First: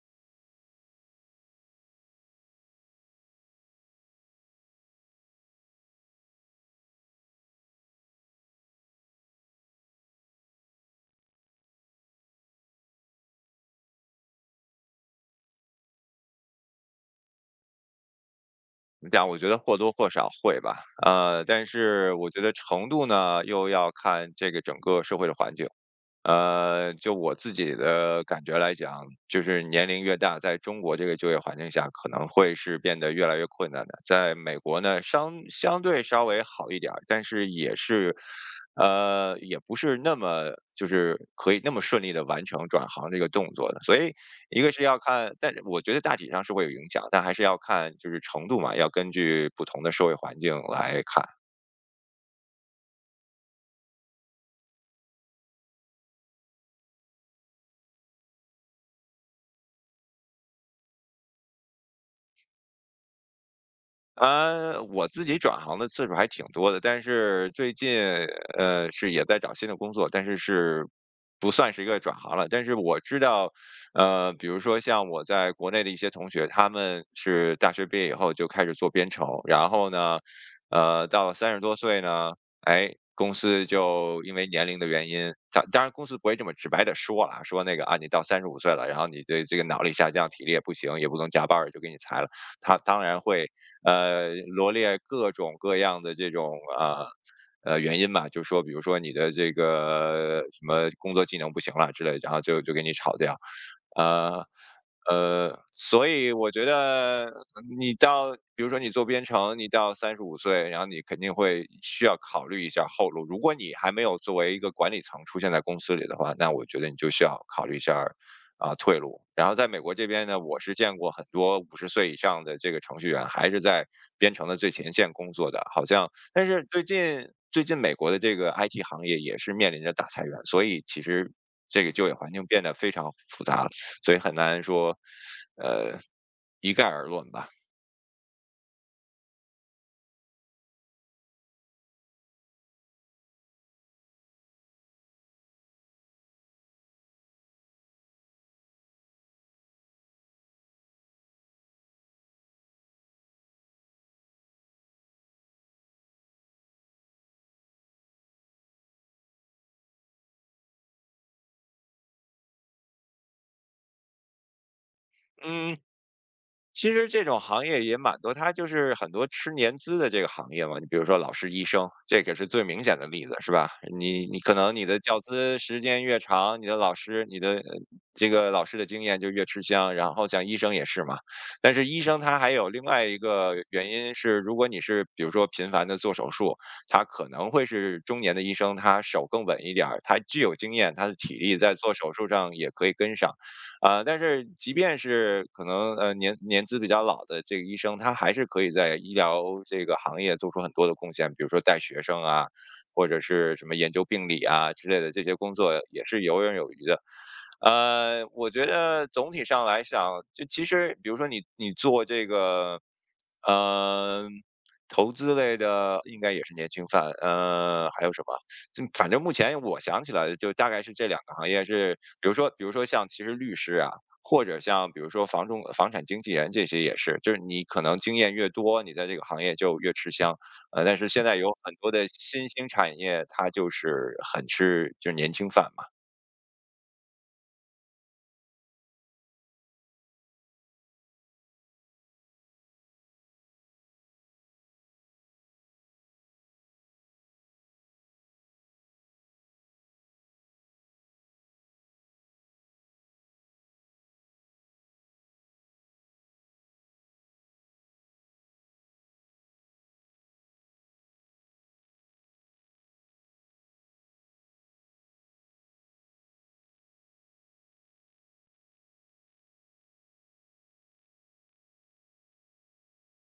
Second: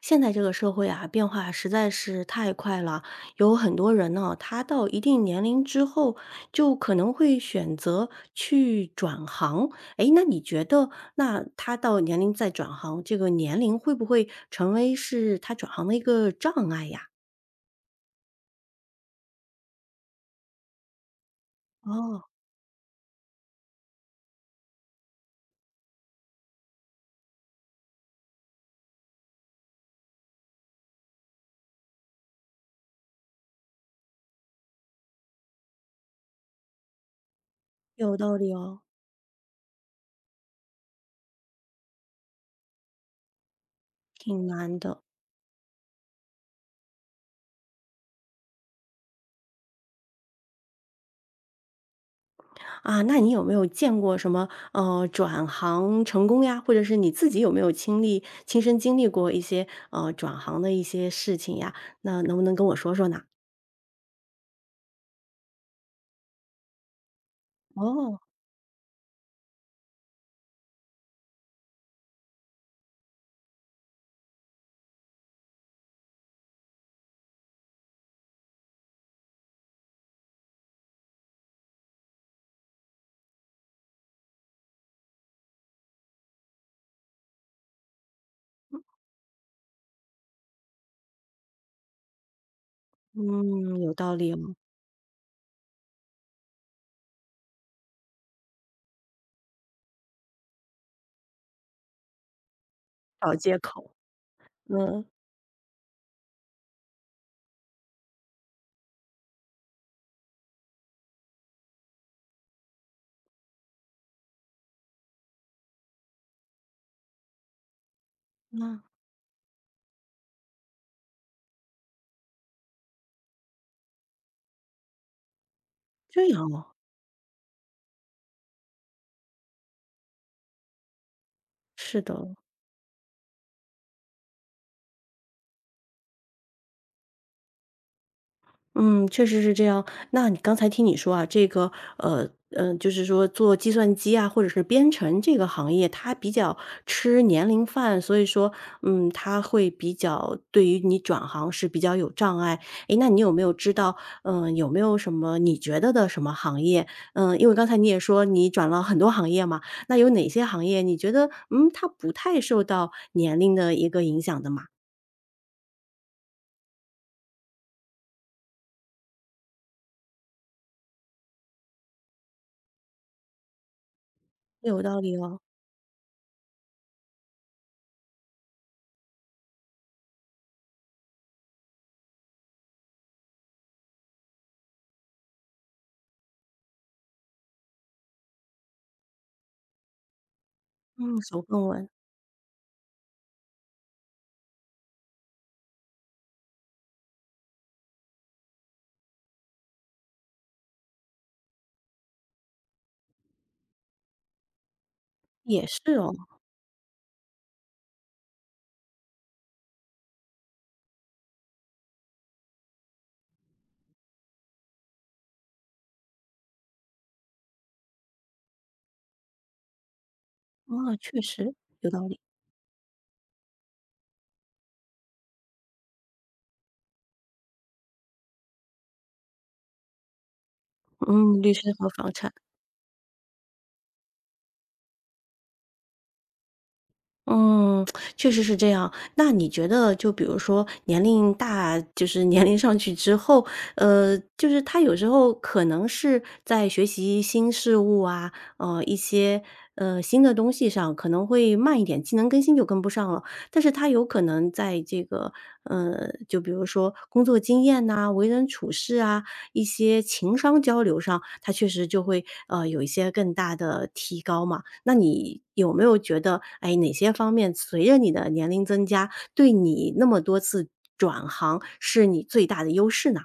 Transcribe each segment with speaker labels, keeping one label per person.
Speaker 1: 现在这个社会啊，变化实在是太快了。有很多人呢，他到一定年龄之后，就可能会选择去转行。诶，那你觉得，那他到年龄再转行，这个年龄会不会成为是他转行的一个障碍呀？
Speaker 2: 怎么讲，我觉得或多或少会吧，但是
Speaker 1: 哦，
Speaker 2: 我觉得程度呢，又要看这个整个社会的环境。就我自己的感觉来讲，就是年龄越大，在中国这个就业环境下，可能会是变得越来越困难的。在美国呢，相对稍微好一点儿，但是也是，
Speaker 1: 有道理哦，
Speaker 2: 也不是那么就是可以那么顺利的完成转行这个动作的。所以
Speaker 1: 挺
Speaker 2: 一个
Speaker 1: 难
Speaker 2: 是要
Speaker 1: 的。
Speaker 2: 看，但是我觉得大体上是会有影响，但还是要看就是程度嘛，要根据不同的社会环境来看。
Speaker 1: 啊，那你有没有见过什么，转行成功呀？或者是你自己有没有经历亲身经历过一些，转行的一些事情呀？那能不能跟我说说呢？
Speaker 2: 啊，我自己转行的次数还挺多的，但是最近
Speaker 1: 哦，
Speaker 2: 是也在找新的工作，但是不算是一个转行了。但是我知道，比如说像我在国内的一些同学，他们是大学毕业以后就开始做编程，然后呢，到了30多岁呢，哎，公司就因为年龄的原因，当然公司不会这么直白的说了，说那个啊，你到三十五岁了，然后你的这个脑力下降，体力也不行，也不能加班儿，就给你裁了。他当然会
Speaker 1: 嗯，有道理哦，
Speaker 2: 罗列各种各样的这种啊。原因嘛，就说比如说你的这个什么工作技能不行了之类的然后就给你炒
Speaker 1: 找
Speaker 2: 掉，
Speaker 1: 借口。
Speaker 2: 呃
Speaker 1: 嗯，
Speaker 2: 所以我觉得你到，比如说你做编程，你到三十五岁，然后你肯定会需要考虑一下后路。如果你还没有作为一个管理层出现在公司里的话，那我觉得你就需要考虑一下
Speaker 1: 那
Speaker 2: 退路。然后在美国这边呢，我是见过很多50岁以上的这个程序员还是在编程的最前线工作的，好像
Speaker 1: 这样
Speaker 2: 但是
Speaker 1: 哦，
Speaker 2: 最近美国的这个 IT 行业也是面临着大裁员，所以其实这个
Speaker 1: 是
Speaker 2: 就业
Speaker 1: 的
Speaker 2: 环
Speaker 1: 哦。
Speaker 2: 境变得非常复杂了，所以很难说呃一概而论吧。
Speaker 1: 嗯，确实是这样。那你刚才听你说啊，这个呃就是说做计算机啊，或者是编程这个行业，它比较吃年龄饭，所以说，嗯，它会比较对于你转行是比较有障碍。诶，那你有没有知道，嗯、有没有什么你觉得的什么行业？嗯、因为刚才你也说你转了很多行业嘛，那有哪些行业你觉得，嗯，它不太受到年龄的一个影响的嘛？
Speaker 2: 嗯，其实这种行业也蛮多，它就是很多吃年资的这个行业嘛。你比如说老师、医生，这个是最明显的例子，是吧？你可能
Speaker 1: 有
Speaker 2: 你的
Speaker 1: 道理
Speaker 2: 教
Speaker 1: 哦，
Speaker 2: 资时间越长，你的老师、你的这个老师的经验就越吃香。然后像医生也是嘛，但是医生他还有另外一个原因是，如果你是比如说频繁的做手术，他可能会是中年的医生，他手更稳一点儿，他具有经验，他的
Speaker 1: 嗯，
Speaker 2: 体
Speaker 1: 手
Speaker 2: 力
Speaker 1: 更
Speaker 2: 在
Speaker 1: 稳
Speaker 2: 做手术上也可以跟上。但是即便是可能年资比较老的这个医生，他还是可以在医疗这个行业做出很多的贡献，比如说带学生啊，或者是什么研究病理啊之类的这些工
Speaker 1: 也
Speaker 2: 作
Speaker 1: 是
Speaker 2: 也
Speaker 1: 哦。
Speaker 2: 是游刃有余的。我觉得总体上来讲，就其实比如说你做这个，呃，投资类的应该也是年轻范，还有什么？就反正目前我想起来的就大概是
Speaker 1: 啊，
Speaker 2: 这两
Speaker 1: 确
Speaker 2: 个行
Speaker 1: 实，
Speaker 2: 业
Speaker 1: 有
Speaker 2: 是，
Speaker 1: 道理。
Speaker 2: 比如说像其实律师啊，或者像比如说房产经纪人这些也是，就是你可能经验越多，你在这个行业就越吃香。但是现在
Speaker 1: 嗯，
Speaker 2: 有
Speaker 1: 律
Speaker 2: 很
Speaker 1: 师和
Speaker 2: 多的
Speaker 1: 房产，
Speaker 2: 新兴产业，它就是很吃就是年轻饭嘛。
Speaker 1: 嗯，确实是这样。那你觉得，就比如说年龄大，就是年龄上去之后，就是他有时候可能是在学习新事物啊，一些新的东西上可能会慢一点，技能更新就跟不上了。但是他有可能在这个，就比如说工作经验呐、为人处事啊、一些情商交流上，他确实就会有一些更大的提高嘛。那你有没有觉得，哎，哪些方面随着你的年龄增加，对你那么多次转行是你最大的优势呢？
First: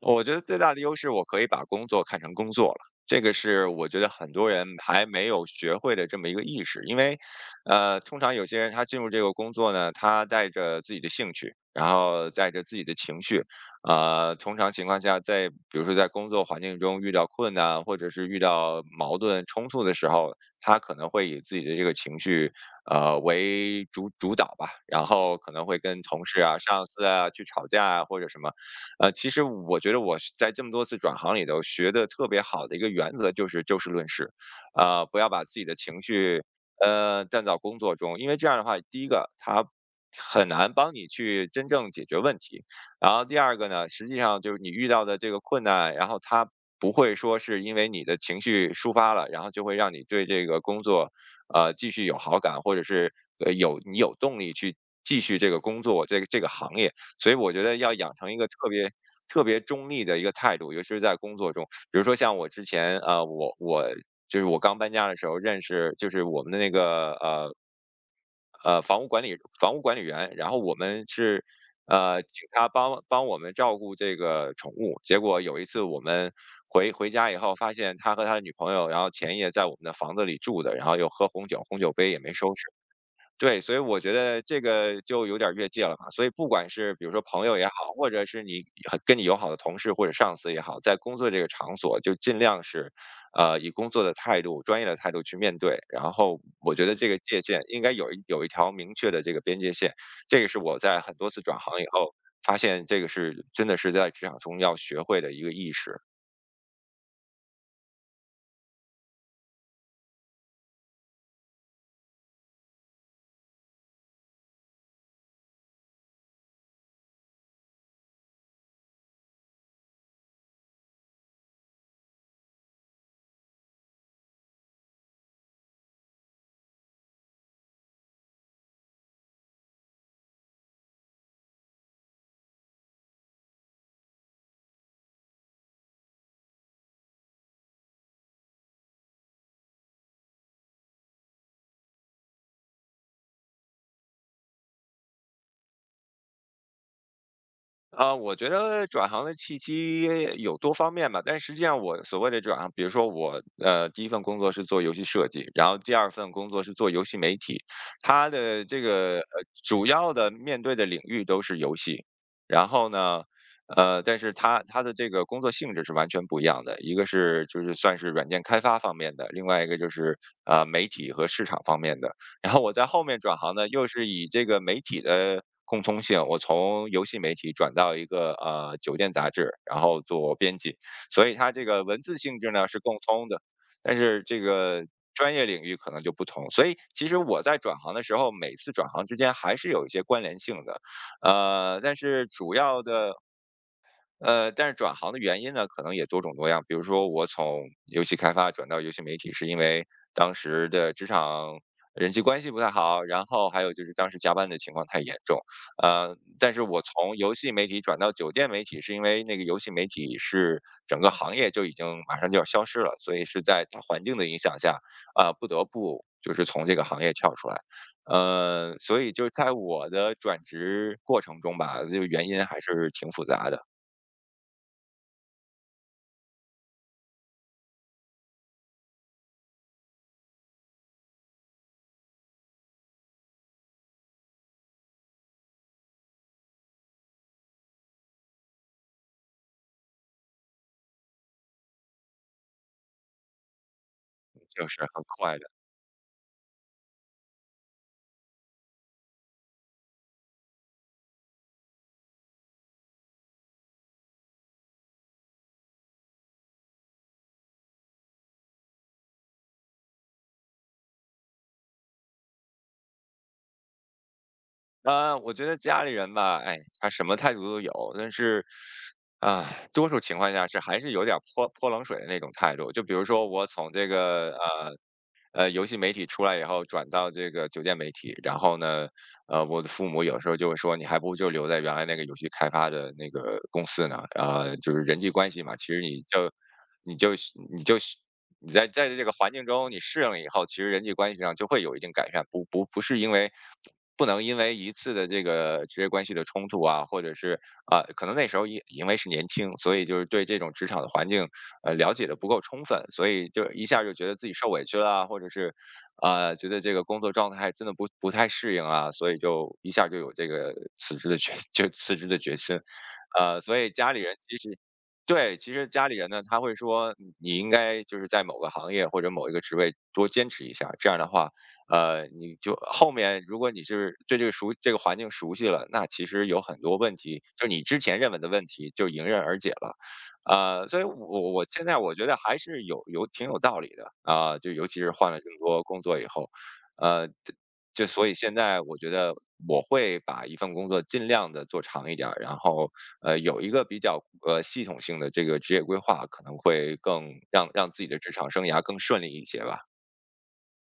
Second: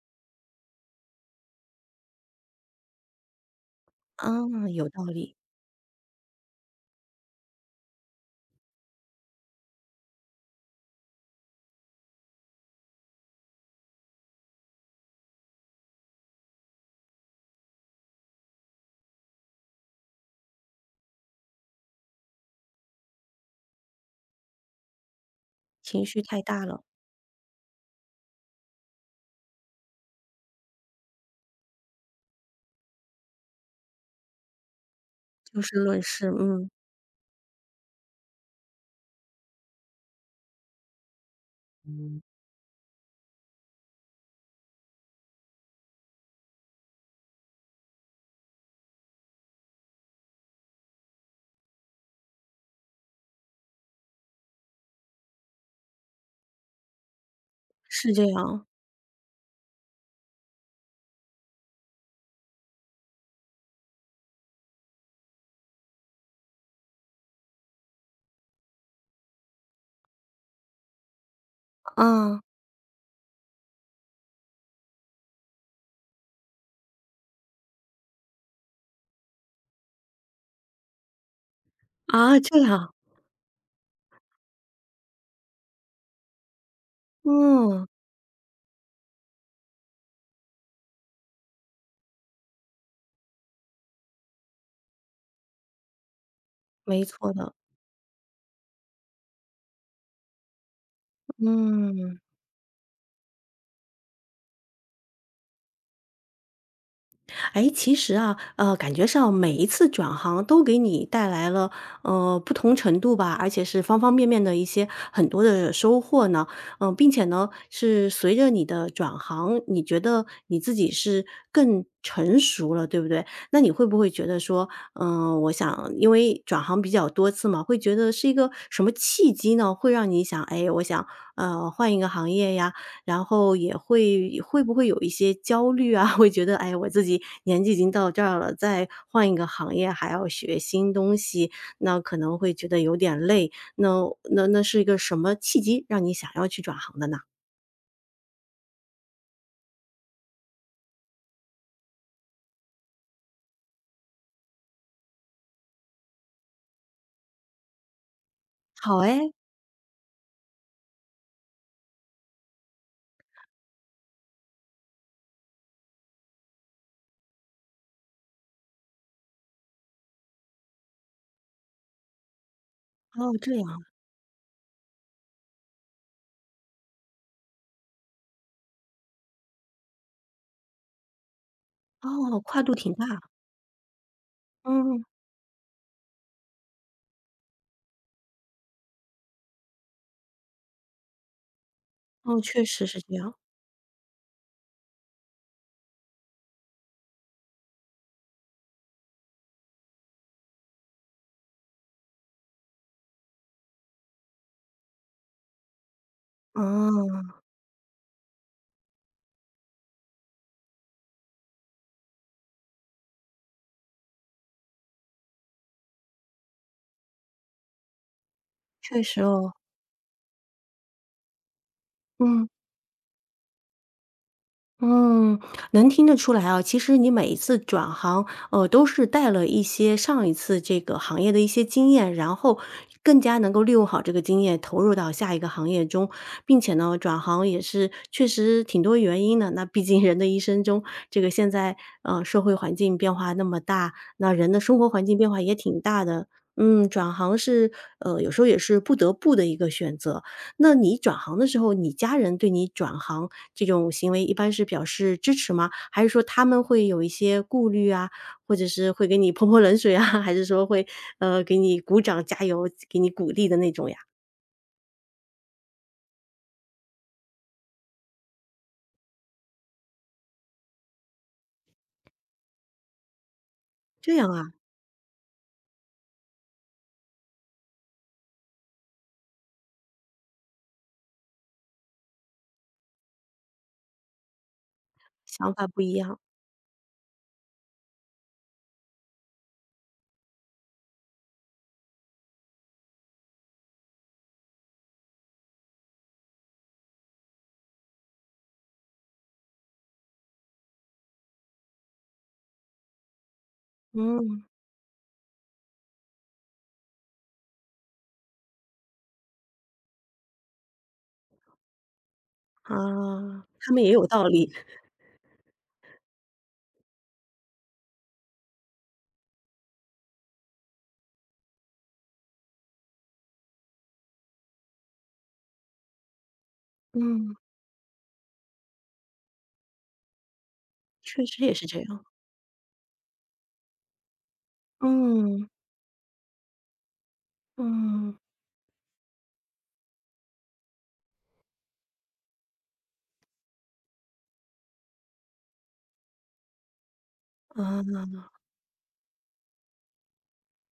Speaker 2: 我觉得最大的优势，我可以把工作看成工作了。这个是我觉得
Speaker 1: 啊，
Speaker 2: 很多人
Speaker 1: 有道
Speaker 2: 还没
Speaker 1: 理，
Speaker 2: 有学会的这么一个意识，因为，通常有些人他进入这个工作呢，他带着自己的兴趣，然后带着自己的情绪，通常情况下在，比如说在工作环境中遇到困难或者是遇到矛盾冲突的时候，他可能会以自己的这个情绪，为主导吧，然后可能会跟
Speaker 1: 情绪
Speaker 2: 同事
Speaker 1: 太
Speaker 2: 啊、
Speaker 1: 大
Speaker 2: 上
Speaker 1: 了，
Speaker 2: 司啊去吵架啊或者什么。其实我觉得我是在这么多次转行里头学的特别好的一个原则就是就事论事，啊、不要把自
Speaker 1: 就
Speaker 2: 己的
Speaker 1: 事论
Speaker 2: 情
Speaker 1: 事，
Speaker 2: 绪
Speaker 1: 嗯，
Speaker 2: 站到工作中，因为这样的话，第一个它很难帮你去真正解决问题，然后第二个呢，实际上就是你遇到的这个困难，然后它不会说是因为你的情绪抒发了，然后就会让你对这个工作，继续有好感，或者是有你有动力去继续这个工作这个行业。所以我觉得要
Speaker 1: 是
Speaker 2: 养
Speaker 1: 这
Speaker 2: 成一个
Speaker 1: 样，
Speaker 2: 特别特别中立的一个态度，尤其是在工作中。比如说像我之前，我就是我刚搬家的时候认识，就是我们的那个房屋管理员，然后我们是请
Speaker 1: 啊
Speaker 2: 他帮帮我们照顾这个宠物。结果有一次我们回家以后，发现他和他的女朋友，然后前夜在我们的房子里住的，然后又喝红酒，红酒杯也没
Speaker 1: 啊，
Speaker 2: 收
Speaker 1: 这
Speaker 2: 拾。
Speaker 1: 样，
Speaker 2: 对，所以我觉得这个就有点儿越界了嘛。所以不管是比如说朋友也好，
Speaker 1: 嗯，
Speaker 2: 或者是你很跟你友好的同事或者上司也好，在工作这个场所就尽量是，以工作的态度、专业的态度去面对。然后我觉得
Speaker 1: 没
Speaker 2: 这个
Speaker 1: 错
Speaker 2: 界
Speaker 1: 的，
Speaker 2: 限应该有一条明确的这个边界线，这个是我在很多次转行以后
Speaker 1: 嗯。
Speaker 2: 发现，这个是真的是在职场中要学会的一个意识。
Speaker 1: 哎，其实啊，感觉上每一次转行都给你带来了，不同程度吧，而且是方方面面的一些很多的收获呢。嗯、并且呢，是随着你的转行，你觉得你自己是更成熟了，对不对？那你会不会觉得说，嗯、我想因为转行比较多次嘛，会觉得是一个什么契机呢？会让你想，哎，我想换一个行业呀，然后也会会不会有一些焦虑啊？会觉得，哎，我自己年纪已经到这儿了，再换一个行业还要学新东西，那可能会觉得有点累。那那是一个什么契机让你想要去转行的呢？
Speaker 2: 啊，我觉得转行的契机有多方面吧，但实际上我所谓的转行，比如说我第一份工作是做游戏设计，然后第二份工作是做游戏媒体，它的这
Speaker 1: 好
Speaker 2: 个
Speaker 1: 哎，
Speaker 2: 主要的面对的领域都是游戏，然后呢，但是它的这个工作性质是完全不一样的，一个是就是算是软件开发方面的，另外一个就是媒体和市场方面的。然后我在后面
Speaker 1: 哦，
Speaker 2: 转行
Speaker 1: 这
Speaker 2: 呢，
Speaker 1: 样
Speaker 2: 又是以这个媒体的共通性，我从游戏媒体转到一个酒店杂志，然后做编辑，所以它这个文
Speaker 1: 啊
Speaker 2: 字性
Speaker 1: 哦，
Speaker 2: 质
Speaker 1: 跨
Speaker 2: 呢
Speaker 1: 度
Speaker 2: 是
Speaker 1: 挺
Speaker 2: 共
Speaker 1: 大，
Speaker 2: 通的，但是这个
Speaker 1: 嗯，
Speaker 2: 专业领域可能就不同。所以其实我在转行的时候，每次转行之间还是有一些关联性的，呃，但是
Speaker 1: 哦，
Speaker 2: 主
Speaker 1: 确
Speaker 2: 要
Speaker 1: 实是
Speaker 2: 的
Speaker 1: 这样，
Speaker 2: 但是转行的原因呢，可能也多种多样。比如说，我从游戏开发转到游戏媒体，是因为当时的职场人际关系不太好，然后还有就是当时加班的情况太严重。但是我从
Speaker 1: 啊，
Speaker 2: 游戏媒体转到酒店媒体，是因为那个游戏媒体是整个行业就已经马上就要消失了，所以是在大环境的影响下，啊、不得不就是从这个行业跳出来。所
Speaker 1: 确
Speaker 2: 以
Speaker 1: 实
Speaker 2: 就是在
Speaker 1: 哦，
Speaker 2: 我的转职过程中吧，这个原因
Speaker 1: 嗯。
Speaker 2: 还是挺复杂的。
Speaker 1: 嗯，能听得出来啊，其实你每一次转行，都是带了一些上一次这个行业的一些经验，然后更加能够利用好这个经验，投入到下一个行业中，并且呢，转行也是确实挺多原因的。那毕竟人的一生中，这个现在社会环境变化那么大，那人的
Speaker 2: 就
Speaker 1: 生
Speaker 2: 是很
Speaker 1: 活环境变
Speaker 2: 快
Speaker 1: 化
Speaker 2: 的。
Speaker 1: 也挺大的。嗯，转行是有时候也是不得不的一个选择。那你转行的时候，你家人对你转行这种行为一般是表示支持吗？还是说他们会有一些顾虑啊，或者是会给你泼泼冷水啊，还是说会，给你鼓掌加油，给你鼓励的那种呀？
Speaker 2: 啊，我觉得家里人吧，哎，他什么态度都有，但是，多数情况下是还是有点儿泼泼冷水的那种态度。就比如说我从这
Speaker 1: 这样
Speaker 2: 个
Speaker 1: 啊，
Speaker 2: 游戏媒体出来以后转到这个酒店媒体，然后呢，我的父母有时候就会说，你还不如就留在原来那个游戏开发的那个公司呢，就是人际关系
Speaker 1: 想
Speaker 2: 嘛，
Speaker 1: 法
Speaker 2: 其实
Speaker 1: 不一样。
Speaker 2: 你就你就你在这个环境中你适应了以后，其实人际关系上就会有一定改善，不是因为。不能因为一次的这个职业关系的冲突啊，或者是啊、可能那时候为是年轻，所以就是对这种职场的环境了解的不够充分，所以就一下就觉得自己
Speaker 1: 嗯，
Speaker 2: 受委屈了，或者是觉得这个工作状态真的不太适应啊，所以就一下就有这个辞职的决 就辞职的决心，
Speaker 1: 啊，
Speaker 2: 所以
Speaker 1: 他们
Speaker 2: 家
Speaker 1: 也
Speaker 2: 里
Speaker 1: 有
Speaker 2: 人
Speaker 1: 道
Speaker 2: 其
Speaker 1: 理。
Speaker 2: 实。对，其实家里人呢，他会说你应该就是在某个行业或者某一个职位多坚持一下，这样的话，你就后面如果你是对这个这个环境熟悉了，那其实有很多问题，
Speaker 1: 嗯，
Speaker 2: 就你之前认为的问题就迎刃而解了。所以
Speaker 1: 确
Speaker 2: 我
Speaker 1: 实
Speaker 2: 我
Speaker 1: 也
Speaker 2: 现
Speaker 1: 是
Speaker 2: 在
Speaker 1: 这
Speaker 2: 我
Speaker 1: 样。
Speaker 2: 觉得还是有挺有道理的啊，就尤其是换了这么
Speaker 1: 嗯，
Speaker 2: 多工作以后，呃，这这所以
Speaker 1: 嗯，
Speaker 2: 现在我觉得我会把一份工作尽量的做长一点儿，然后有一个比较系统性的这个职业规划，可能会更让自己的
Speaker 1: 啊。
Speaker 2: 职场生涯更顺利一些吧。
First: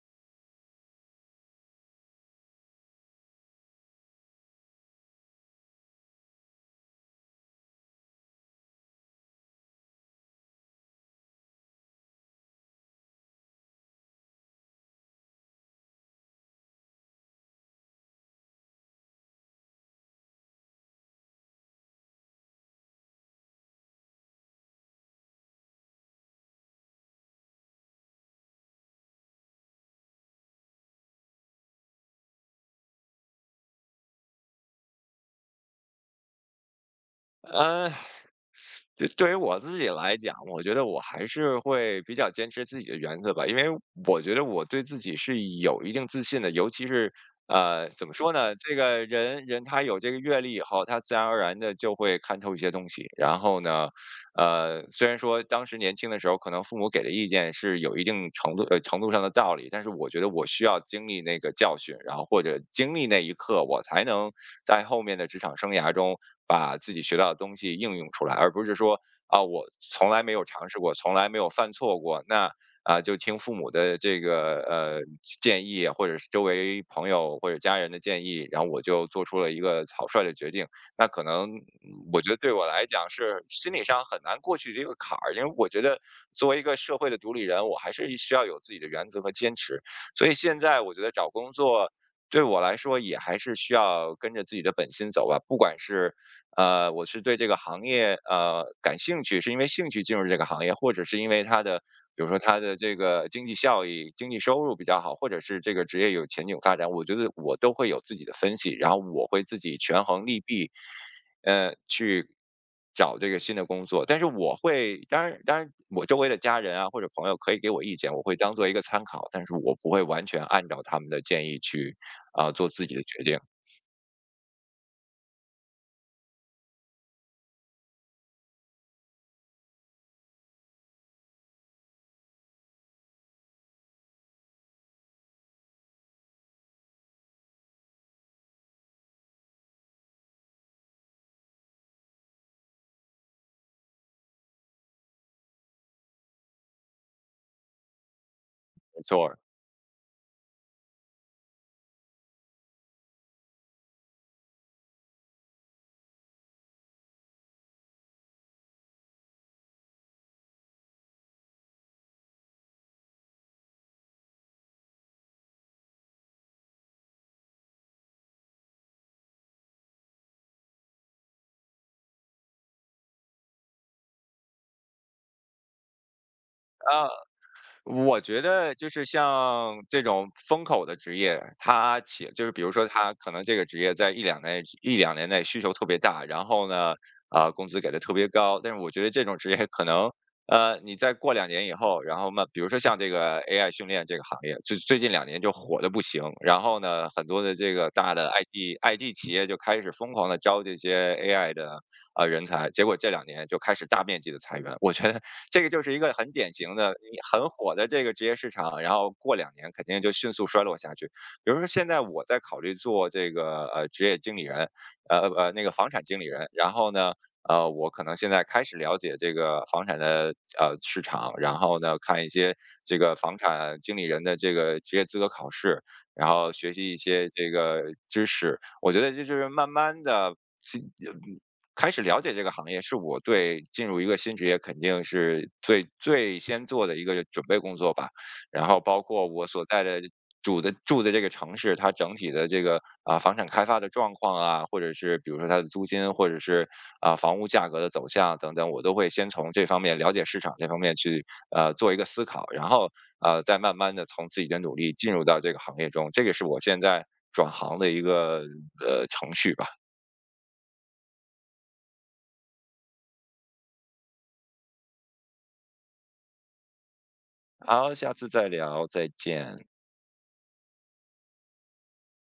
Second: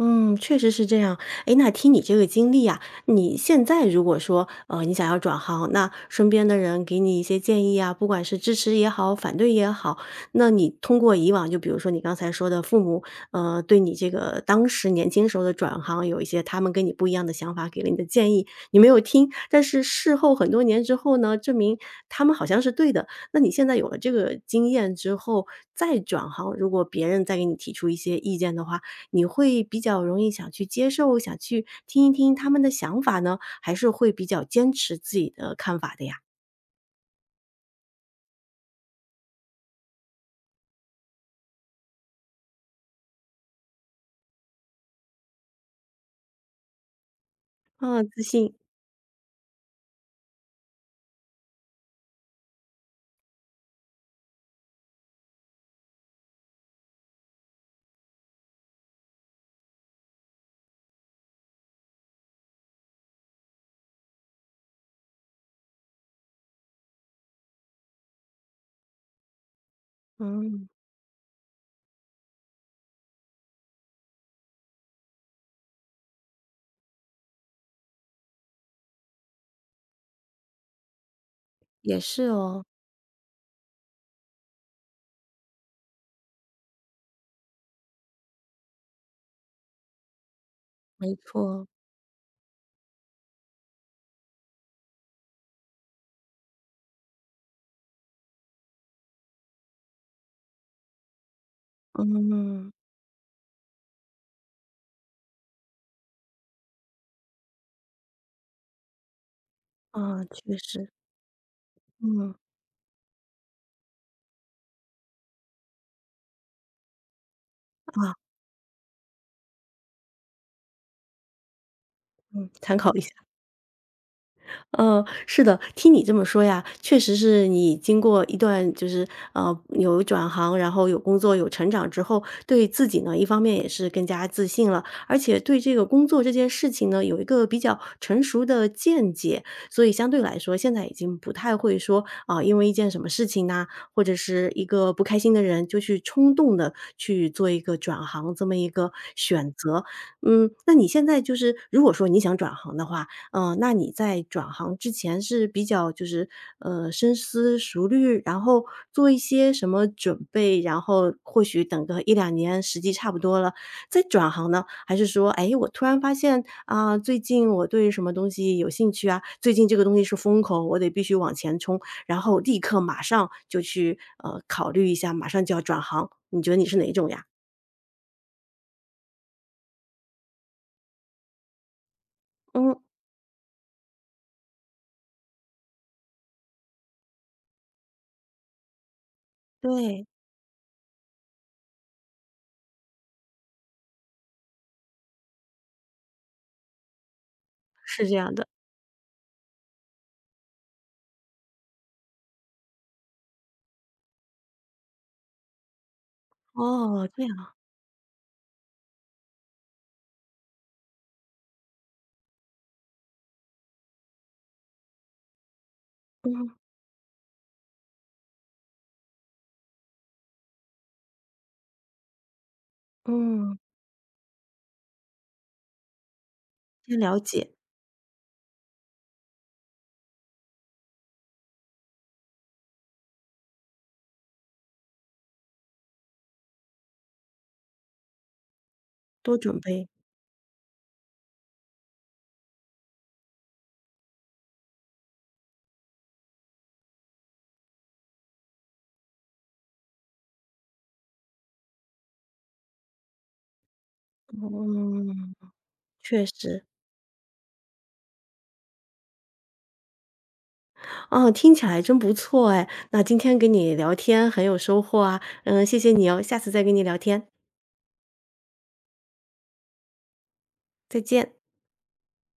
Speaker 1: 嗯，确实是这样。诶，那听你这个经历啊，你现在如果说，你想要转行，那身边的人给你一些建议啊，不管是支持也好，反对也好，那你通过以往，就比如说你刚才说的父母，对你这个当时年轻时候的转行有一些他们跟你不一样的想法，给了你的建议，你没有听，但是事后很多年之后呢，证明他们好像是对的。那你现在有了这个经验之后，再转行，如果别人再给你提出一些意见的话，你会比较容易想去接受，想去听一听他们的想法呢？还是会比较坚持自己的看法的呀？
Speaker 2: 呃，对，对于我自己来讲，我觉得我还是会比较坚持自己的原则吧，因为我觉得我对自己是有一定自信的，尤其是
Speaker 1: 啊，
Speaker 2: 怎么
Speaker 1: 自
Speaker 2: 说呢？
Speaker 1: 信，
Speaker 2: 这个人他有这个阅历以后，他自然而然的就会看透一些东西。然后呢，虽然说当时年轻的时候，可能父母给的意见是有一定程度上的道理，但是我觉得我需要经历那个教训，然后或者经历那一刻，我才能在后面的职场生涯中。把自己学到的东西应用出来，而不是说啊，我从来没有
Speaker 1: 嗯，
Speaker 2: 尝试过，从来没有犯错过，那啊就听父母的这个建议，或者是周围朋友或者家人的建议，然后我就做出了一个草率的决定。那可能嗯
Speaker 1: 也
Speaker 2: 我
Speaker 1: 是
Speaker 2: 觉得对
Speaker 1: 哦，
Speaker 2: 我来讲是心理上很难过去这个坎儿，因为我觉得作为一个社会的独立人，我还是需要有自己的原则和坚持。所以现在我觉得
Speaker 1: 没
Speaker 2: 找工
Speaker 1: 错。
Speaker 2: 作对我来说也还是需要跟着自己的本心走吧，不管是我是对这个行业感兴趣，是因为兴趣进入这个行业，或者是因为它的，比如说它
Speaker 1: 嗯，
Speaker 2: 的这个经济效益、经济收入比较好，或者是这个职业有前景发展，我觉得我都会有自己的分析，然后我会自己权
Speaker 1: 啊，
Speaker 2: 衡利
Speaker 1: 确
Speaker 2: 弊，
Speaker 1: 实，
Speaker 2: 去
Speaker 1: 嗯，
Speaker 2: 找这个新的工作。但是我会，当然，当然，我周围的家人啊或者朋友可以给我意见，
Speaker 1: 啊，
Speaker 2: 我会当做一个参考，但是我不会完全按照他们的建议去
Speaker 1: 嗯，
Speaker 2: 啊、做
Speaker 1: 参
Speaker 2: 自己
Speaker 1: 考一
Speaker 2: 的
Speaker 1: 下。
Speaker 2: 决定。
Speaker 1: 嗯，是的，听你这么说呀，确实是你经过一段就是有转行，然后有工作有成长之后，对自己呢一方面也是更加自信了，而且对这个工作这件事情呢有一个比较成熟的见解，所以相对来说现在已经不太会说啊、因为一件什么事情呐、或者是一个不开心的人就去冲动的去做一个转行这么一个
Speaker 2: 没错儿
Speaker 1: 选择。嗯，那你现在就是如果说你想转行的话，嗯，那你在转行之前是比较就是，深思熟虑，然后做一些什么准备，然后或许等个一两年时机差不多了，再转行呢？还是说，哎，我突然发现，啊，最近我对什么东西有兴趣啊，最近这个东西是风口，我得必须往前冲，然后立刻马上就去，考虑一下，马上就要转行，你觉得你是哪一
Speaker 2: 啊，
Speaker 1: 种呀？
Speaker 2: 我觉得就是像这种风口的职业，它起就是比如
Speaker 1: 嗯，
Speaker 2: 说它可能这个职业在一两年内需求特别大，然后呢，啊、工资给的特别高，但是我觉得这种职业可
Speaker 1: 对，
Speaker 2: 能。你再过两年以后，然后嘛，比如说像这个 AI 训练这个行业，就最近两年就火的不行。然后呢，很多的这个
Speaker 1: 是
Speaker 2: 大
Speaker 1: 这
Speaker 2: 的
Speaker 1: 样的。
Speaker 2: IT 企业就开始疯狂的招这些 AI 的人才，结果这两年就开始大面积的裁员。我觉得这个就是一个很典型的
Speaker 1: 哦，
Speaker 2: 你
Speaker 1: 这
Speaker 2: 很
Speaker 1: 样，
Speaker 2: 火的这个职业市场，然后过两年肯定就迅速衰落下去。比如说现在我在考虑做这个职业经理人，那个房产经理人，
Speaker 1: 嗯，
Speaker 2: 然后呢。我可能现在开始了解这个房产的市场，然后呢，看一些这个房
Speaker 1: 嗯，
Speaker 2: 产经理人的这个职业资格考试，然后学习一
Speaker 1: 先了
Speaker 2: 些这
Speaker 1: 解。
Speaker 2: 个知识。我觉得这就是慢慢的，嗯开始了解这个行业，是我对进入一个新职业肯定是最先做的一个准备工作吧。然后包括
Speaker 1: 多
Speaker 2: 我
Speaker 1: 准
Speaker 2: 所在
Speaker 1: 备，
Speaker 2: 的住的这个城市，它整体的这个啊、房产开发的状况啊，或者是比如说它的租金，或者是啊、房屋价格的走向等等，我都会先从这方面了解市场这方面去做一个思考，然后再慢慢的从自己的努力进入
Speaker 1: 嗯，
Speaker 2: 到这个行业中。这
Speaker 1: 确
Speaker 2: 个是我
Speaker 1: 实。
Speaker 2: 现在转行的一个程序吧。
Speaker 1: 哦，听起来真不错哎，那今天跟你聊天很有收获啊，嗯，谢谢你哦，下次再跟你聊天，
Speaker 2: 好，下次再聊，再见。
Speaker 1: 再见。